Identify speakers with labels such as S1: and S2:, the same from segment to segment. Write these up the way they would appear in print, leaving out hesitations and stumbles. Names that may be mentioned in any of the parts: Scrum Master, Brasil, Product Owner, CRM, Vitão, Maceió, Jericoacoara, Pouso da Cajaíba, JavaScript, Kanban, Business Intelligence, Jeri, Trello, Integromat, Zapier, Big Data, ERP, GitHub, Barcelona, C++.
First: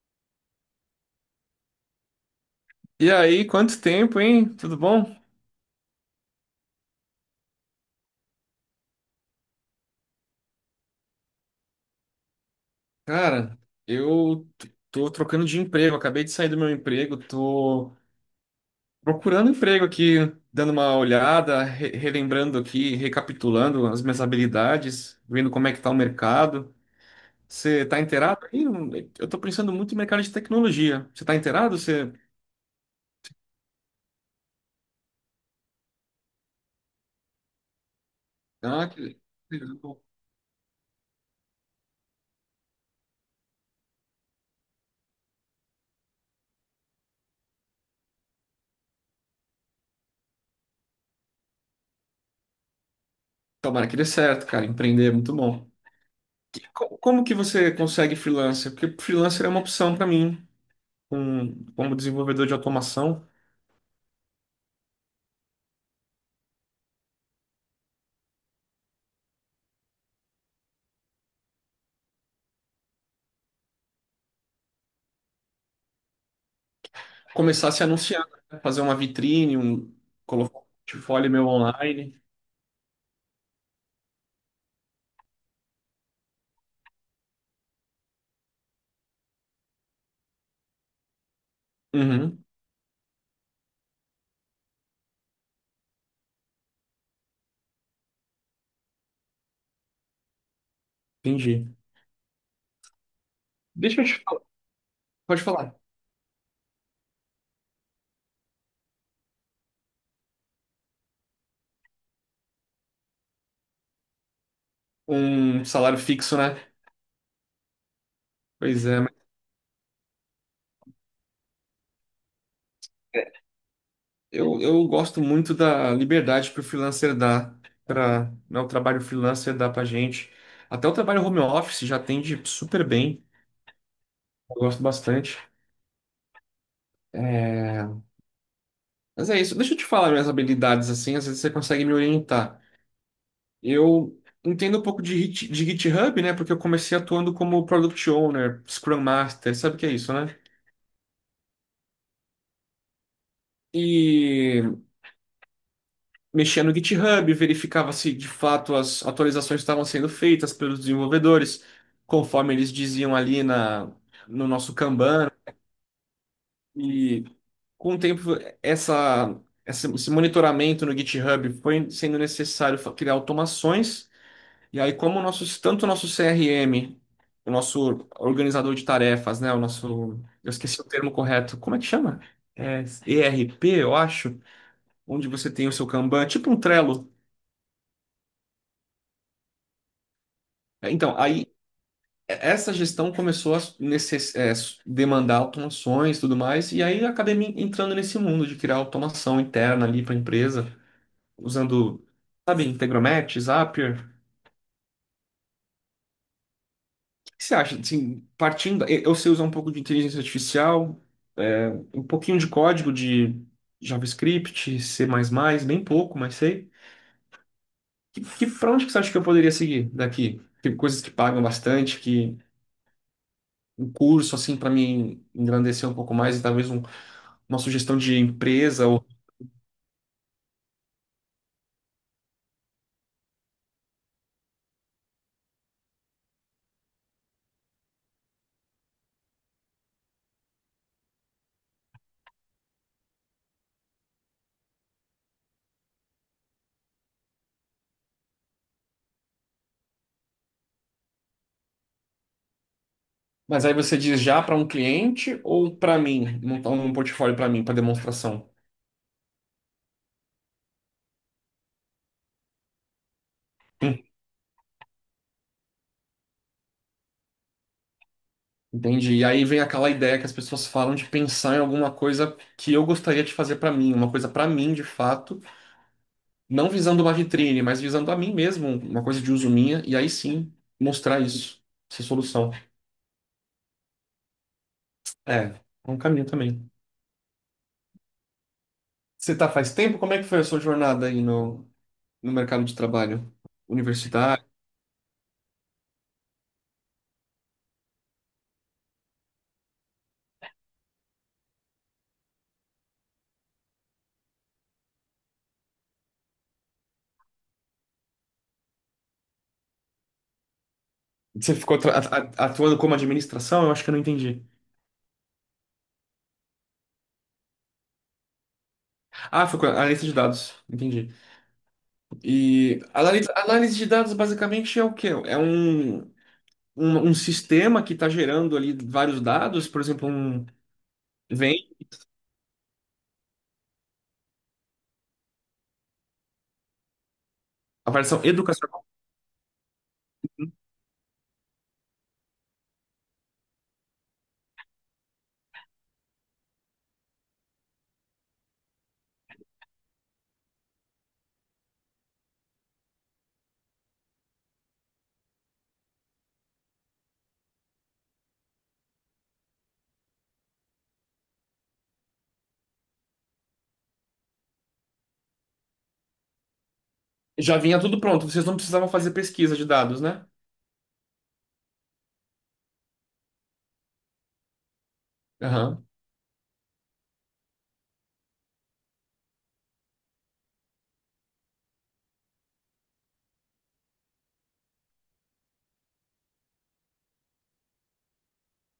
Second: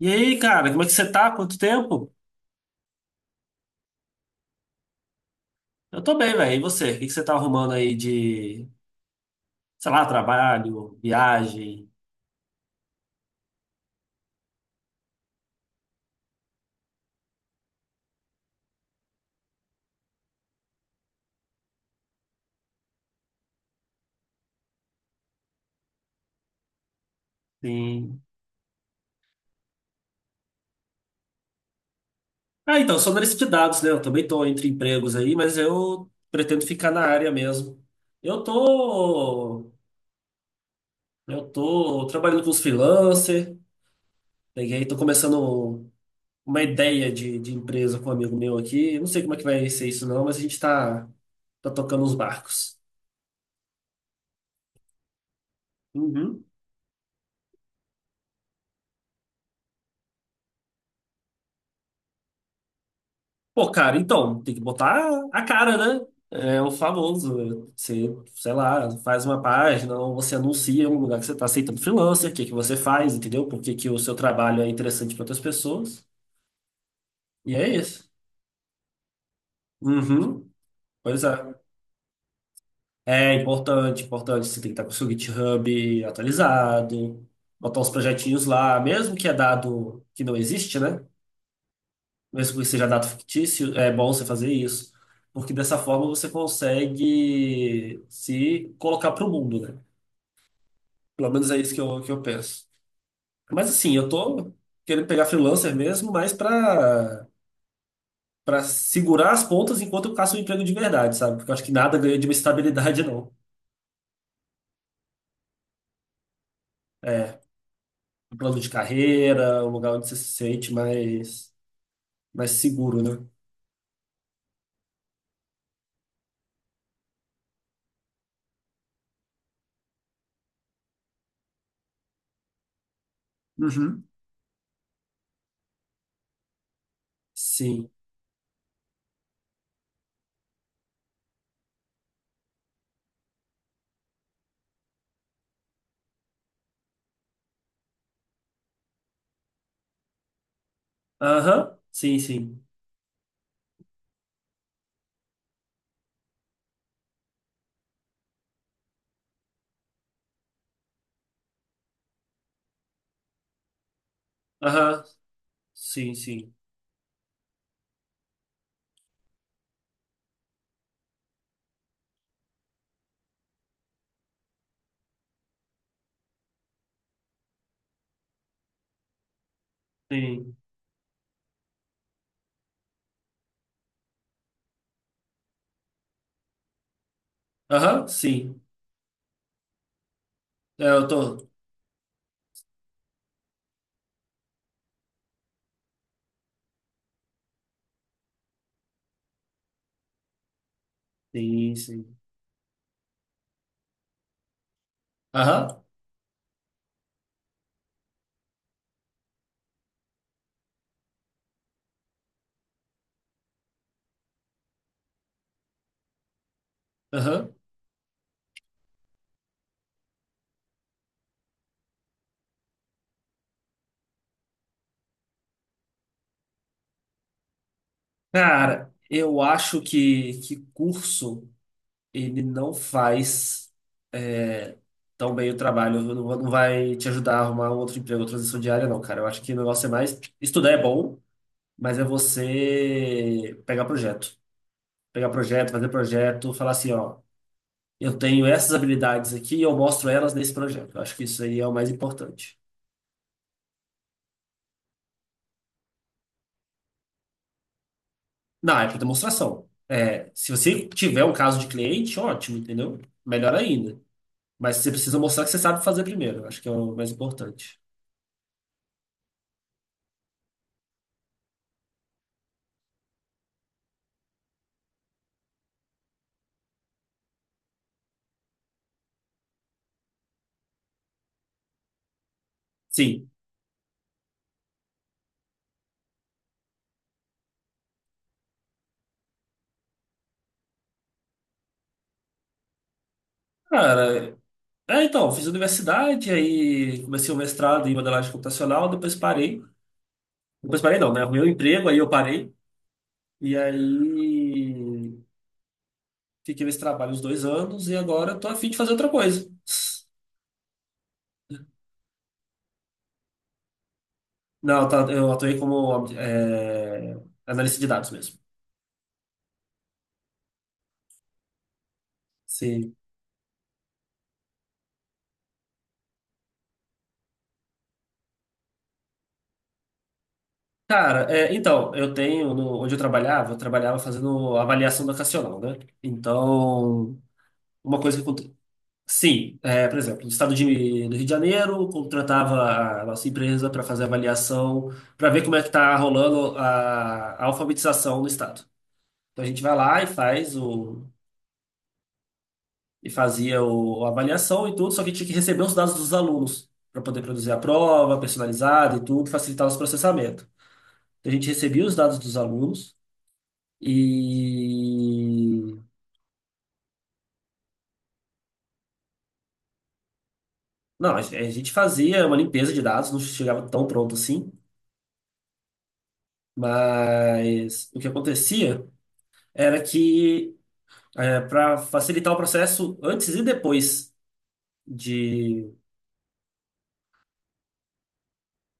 S1: E aí, cara, como é que você tá? Quanto tempo?
S2: E aí, quanto tempo, hein? Tudo bom?
S1: Eu tô bem, velho. E você? O que que você tá arrumando aí de, sei lá, trabalho, viagem?
S2: Cara, eu tô trocando de emprego, acabei de sair do meu emprego, tô procurando emprego aqui, dando uma olhada, relembrando aqui, recapitulando as minhas habilidades, vendo como é que tá o mercado. Você tá
S1: Sim.
S2: inteirado aí? Eu tô pensando muito em mercado de tecnologia. Você tá inteirado? Você...
S1: Ah, então, eu sou analista de dados, né? Eu também tô entre empregos aí, mas eu pretendo ficar na área mesmo. Eu
S2: Ah, que...
S1: tô, eu tô trabalhando com os freelancer, peguei, tô começando uma ideia de empresa com um amigo meu aqui. Eu não sei como é que vai ser isso não, mas a gente tá tocando os barcos.
S2: Tomara que dê certo, cara. Empreender é muito bom.
S1: Uhum.
S2: Como que você consegue freelancer? Porque freelancer é uma opção pra mim, como desenvolvedor de automação,
S1: Pô, cara, então, tem que botar a cara, né? É o famoso. Você, sei lá, faz uma página, ou você anuncia um lugar que você está aceitando freelancer, o que que você faz, entendeu? Por que que o seu trabalho é interessante para outras pessoas. E é
S2: começar a se
S1: isso.
S2: anunciar, né? Fazer uma vitrine, um,
S1: Uhum.
S2: colocar um
S1: Pois é.
S2: portfólio meu online.
S1: É importante, importante. Você tem que estar com o seu GitHub atualizado, botar os projetinhos lá, mesmo que é dado que não existe, né?
S2: Uhum,
S1: Mesmo que seja dado fictício, é bom você fazer isso, porque dessa forma você consegue se colocar para o mundo, né? Pelo menos é
S2: entendi.
S1: isso que eu penso. Mas assim,
S2: Deixa eu
S1: eu
S2: te falar,
S1: tô querendo pegar
S2: pode
S1: freelancer
S2: falar.
S1: mesmo, mas para segurar as pontas enquanto eu caço um emprego de verdade, sabe? Porque eu acho que nada ganha de uma estabilidade, não.
S2: Um salário fixo, né?
S1: É, um plano de
S2: Pois é, mas
S1: carreira, um lugar onde você se sente mais, mais seguro, né?
S2: eu gosto muito da liberdade que o freelancer dá para, né, o trabalho freelancer dá pra gente. Até o trabalho home office já atende super bem.
S1: Uhum.
S2: Eu gosto bastante.
S1: Sim.
S2: É, mas é isso. Deixa eu te falar minhas habilidades assim, às vezes você consegue me orientar. Eu entendo um pouco de GitHub, né? Porque eu comecei atuando como Product Owner, Scrum Master, sabe o que é isso, né?
S1: Aham. Sim, sim.
S2: E mexia no GitHub, verificava se de fato as atualizações estavam sendo feitas pelos desenvolvedores, conforme eles diziam ali no nosso
S1: Aham.
S2: Kanban.
S1: Sim, sim.
S2: E com o tempo, essa, esse monitoramento no GitHub foi sendo necessário criar automações. E aí, como o nosso, tanto o nosso CRM, o nosso organizador de tarefas, né? O nosso. Eu
S1: Sim.
S2: esqueci o termo correto. Como é que chama? É, ERP, eu acho. Onde você tem o seu Kanban, tipo um Trello.
S1: Aham, sim. É,
S2: É,
S1: eu
S2: então, aí e-
S1: tô.
S2: essa gestão começou a demandar automações e tudo mais. E aí eu acabei me entrando nesse mundo de criar automação interna ali para a empresa,
S1: Sim,
S2: usando,
S1: sim.
S2: sabe, Integromat, Zapier.
S1: Aham,
S2: O que você acha? Assim, partindo, eu sei usar um pouco de inteligência artificial, é, um pouquinho de código de JavaScript, C++, bem pouco, mas sei.
S1: aham.
S2: Pra onde que você acha que eu poderia seguir daqui? Tem coisas que pagam bastante, que um curso, assim, para me engrandecer um pouco mais, e talvez uma sugestão de empresa.
S1: Cara,
S2: Ou...
S1: eu acho que curso ele não faz é, tão bem o trabalho. Não, não vai te ajudar a arrumar um outro emprego, outra transição diária, não, cara. Eu acho que o negócio é mais. Estudar é bom, mas é você pegar projeto. Pegar projeto, fazer projeto, falar assim, ó, eu tenho essas habilidades aqui e eu mostro elas nesse projeto. Eu acho que isso aí é o mais importante.
S2: Mas aí você diz já para um cliente ou para mim, montar um portfólio para mim, para demonstração?
S1: Não, é para demonstração. É, se você tiver um caso de cliente, ótimo, entendeu? Melhor ainda. Mas você precisa mostrar que você sabe fazer primeiro. Acho que é o mais importante.
S2: Entendi. E aí vem aquela ideia que as pessoas falam de pensar em alguma coisa que eu gostaria de fazer para mim, uma coisa para mim de fato, não visando uma vitrine, mas visando a mim mesmo, uma coisa de uso minha, e aí sim mostrar isso, essa solução.
S1: Sim.
S2: É um caminho também. Você tá faz tempo? Como é que foi a sua jornada aí no mercado de trabalho?
S1: Cara,
S2: Universidade?
S1: é, então, fiz universidade, aí comecei o mestrado em modelagem computacional, depois parei. Depois parei não, né? Arrumei um emprego, aí eu parei. E aí fiquei nesse trabalho uns dois anos e agora eu tô a fim de fazer outra coisa.
S2: Você ficou atuando como administração? Eu acho que eu não entendi.
S1: Não, tá, eu atuei como analista de dados mesmo.
S2: Ah, foi com analista de dados. Entendi. E
S1: Sim.
S2: análise de dados basicamente é o quê? É um sistema que está gerando ali vários dados, por exemplo, um,
S1: Cara, é,
S2: vem
S1: então, eu tenho, onde eu trabalhava fazendo avaliação educacional, né? Então,
S2: a
S1: uma coisa que
S2: versão educacional,
S1: sim, é, por exemplo, no estado do Rio de Janeiro, contratava a nossa empresa para fazer avaliação, para ver como é que está rolando a alfabetização no estado. Então, a gente vai lá e faz o, e fazia o, a avaliação e tudo, só que tinha que receber os dados dos alunos para poder produzir a prova personalizada e tudo, facilitar os processamentos. Então, a gente recebia os dados dos alunos e.
S2: já vinha tudo pronto, vocês não precisavam fazer pesquisa de dados, né?
S1: Não, a gente fazia uma limpeza de dados, não chegava tão pronto assim,
S2: Aham,
S1: mas o que acontecia era que, para facilitar o processo antes e depois de,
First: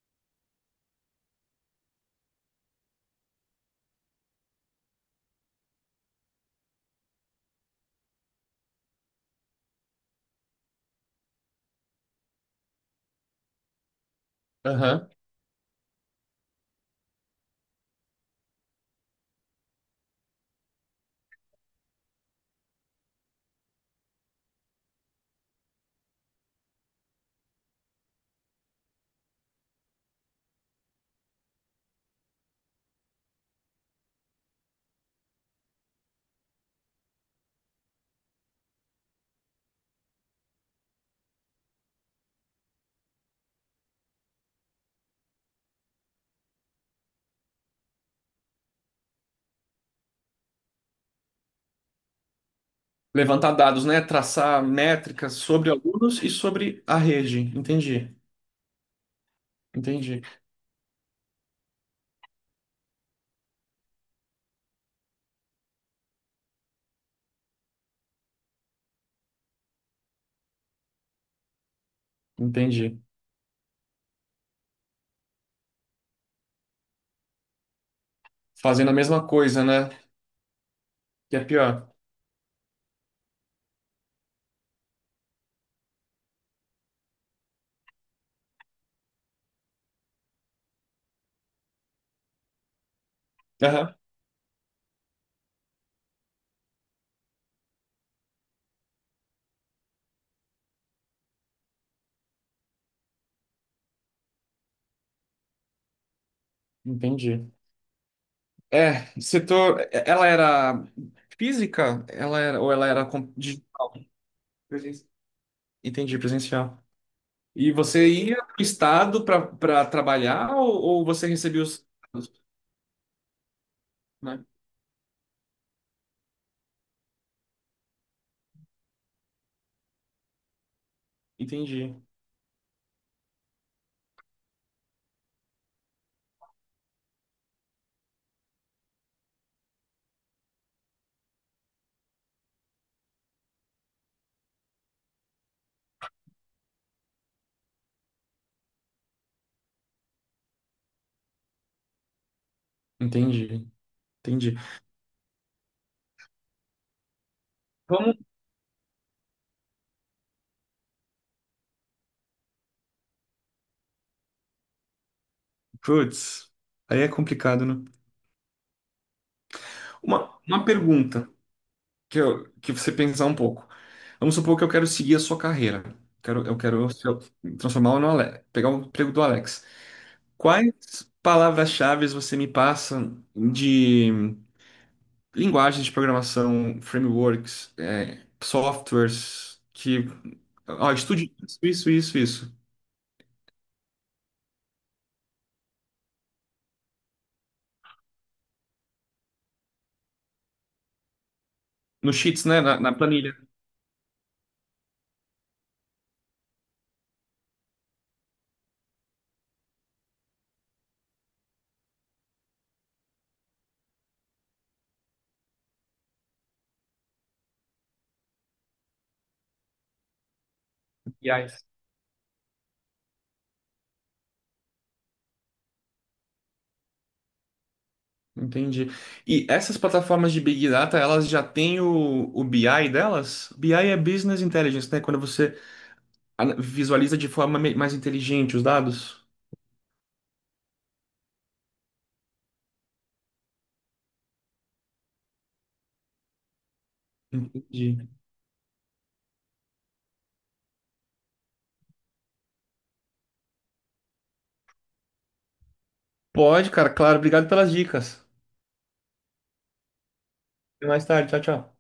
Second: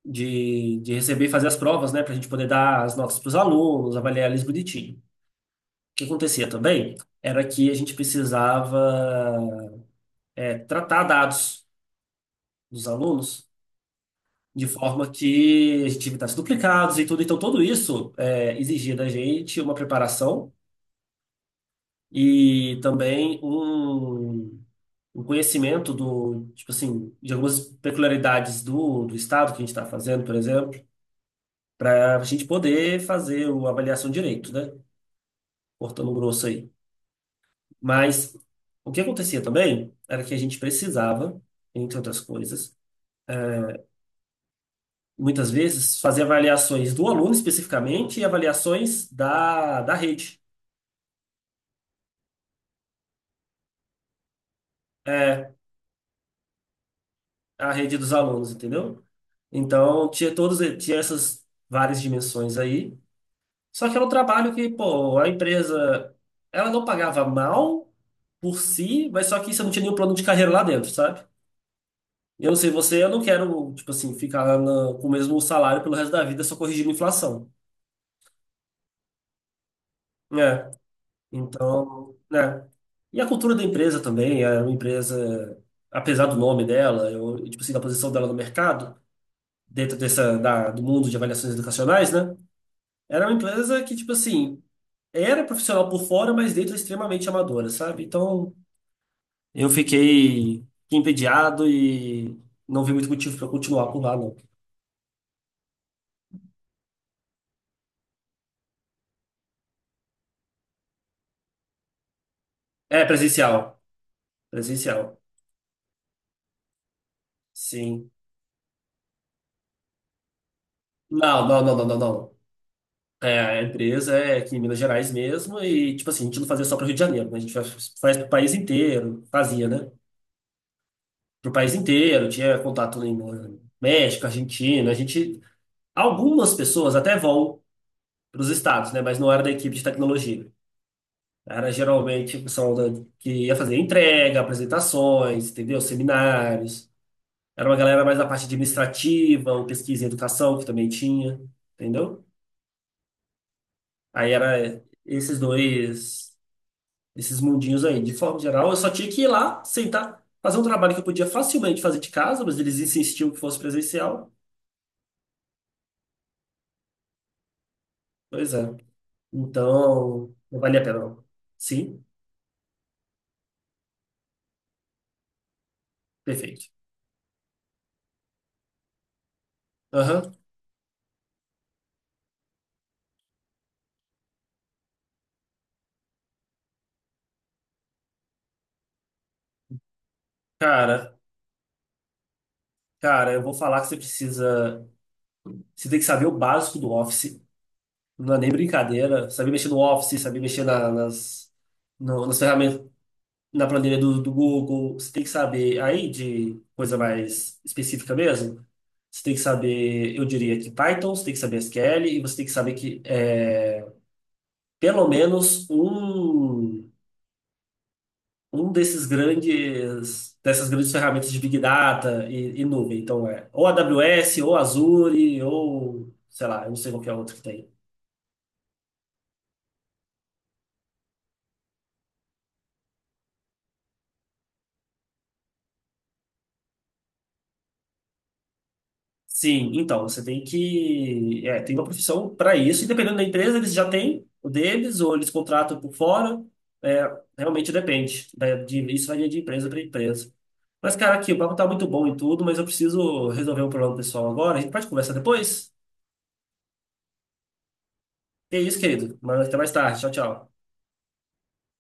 S1: de receber e fazer as provas, né, para a gente poder dar as notas para os alunos, avaliar eles bonitinho. O que acontecia também era que a gente precisava, tratar dados dos alunos de forma
S2: aham.
S1: que a gente evitasse duplicados e tudo. Então, tudo isso exigia da gente uma preparação e também um conhecimento do, tipo assim, de algumas peculiaridades do estado que a gente está fazendo, por exemplo, para a gente poder fazer uma avaliação direito, né? Cortando grosso aí. Mas o que acontecia também era que a gente precisava, entre outras coisas, muitas vezes, fazer avaliações do aluno especificamente e avaliações da rede.
S2: Levantar dados, né? Traçar métricas
S1: É,
S2: sobre alunos e sobre a rede.
S1: a rede dos
S2: Entendi,
S1: alunos, entendeu? Então,
S2: entendi,
S1: tinha todos, tinha essas várias dimensões aí. Só que era um trabalho que, pô, a empresa, ela não pagava mal por si, mas só que você não tinha nenhum plano de carreira lá dentro, sabe? Eu não sei
S2: entendi.
S1: você, eu não quero, tipo assim, ficar lá com o mesmo salário pelo resto da vida só corrigindo a inflação,
S2: Fazendo a mesma coisa, né?
S1: né?
S2: Que é pior.
S1: Então, né? E a cultura da empresa também, era uma empresa, apesar do nome dela, eu, tipo assim, da posição dela no mercado, dentro dessa, do mundo de avaliações educacionais, né? Era uma empresa
S2: Aham,
S1: que, tipo assim, era profissional por fora, mas dentro extremamente amadora, sabe? Então, eu fiquei entediado e não vi muito motivo para continuar por lá, não.
S2: entendi. É, setor. Ela era física? Ela era, ou ela
S1: É
S2: era com-
S1: presencial.
S2: de...
S1: Presencial.
S2: Presencial. Entendi, presencial. E você
S1: Sim.
S2: ia para o estado para trabalhar, ou você
S1: Não,
S2: recebia
S1: não, não,
S2: os
S1: não, não, não.
S2: salários,
S1: É, a empresa é
S2: né?
S1: aqui em Minas Gerais mesmo e, tipo assim, a gente não fazia só para o Rio de Janeiro, né? A gente faz, faz para o país inteiro, fazia, né? Para o país
S2: Entendi.
S1: inteiro, tinha contato em México, Argentina, a gente algumas pessoas até vão para os estados, né? Mas não era da equipe de tecnologia. Era geralmente o pessoal que ia fazer entrega, apresentações, entendeu? Seminários. Era uma galera mais da parte administrativa, ou pesquisa e educação, que também tinha, entendeu?
S2: Entendi.
S1: Aí
S2: Entendi.
S1: era esses dois, esses mundinhos aí. De
S2: Vamos.
S1: forma geral, eu só tinha que ir lá, sentar, fazer um trabalho que eu podia facilmente fazer de casa, mas eles insistiam que fosse presencial.
S2: Putz, aí é complicado, né?
S1: Pois é. Então,
S2: Uma,
S1: não
S2: uma
S1: valia a pena, não.
S2: pergunta
S1: Sim,
S2: que, eu, que você pensar um pouco. Vamos supor que eu quero seguir a sua carreira. Quero, eu
S1: perfeito.
S2: quero se eu transformar no Alex, pegar o emprego do Alex.
S1: Aham.
S2: Quais palavras-chave você me passa de linguagens de programação, frameworks, softwares que. Ó,
S1: Cara,
S2: estude isso, isso, isso, isso.
S1: cara, eu vou falar que você precisa. Você tem que saber o básico do Office. Não é nem brincadeira. Saber mexer no Office, saber mexer na- nas,
S2: Nos
S1: no- nas
S2: sheets, né? Na,
S1: ferramentas,
S2: na planilha.
S1: na planilha do Google. Você tem que saber aí de coisa mais específica mesmo. Você tem que saber, eu diria que Python, você tem que saber SQL e você tem que saber pelo menos um. Um desses grandes, dessas grandes ferramentas de Big
S2: BIs.
S1: Data e nuvem. Então é ou AWS, ou Azure, ou sei lá, eu não sei qual que é a outra que tem.
S2: Entendi. E essas plataformas de Big Data, elas já têm o BI delas? BI é Business Intelligence, né? Quando você visualiza de forma mais inteligente os dados.
S1: Sim, então você tem que tem uma profissão para isso, e dependendo da empresa, eles já têm o deles, ou eles contratam por fora. É, realmente
S2: Entendi.
S1: depende. Isso varia de empresa para empresa. Mas, cara, aqui, o papo tá muito bom e tudo, mas eu preciso resolver um problema pessoal agora. A gente pode conversar depois?
S2: Pode, cara, claro. Obrigado pelas dicas.
S1: É isso, querido. Mas até mais tarde. Tchau, tchau.
S2: Até mais tarde. Tchau, tchau.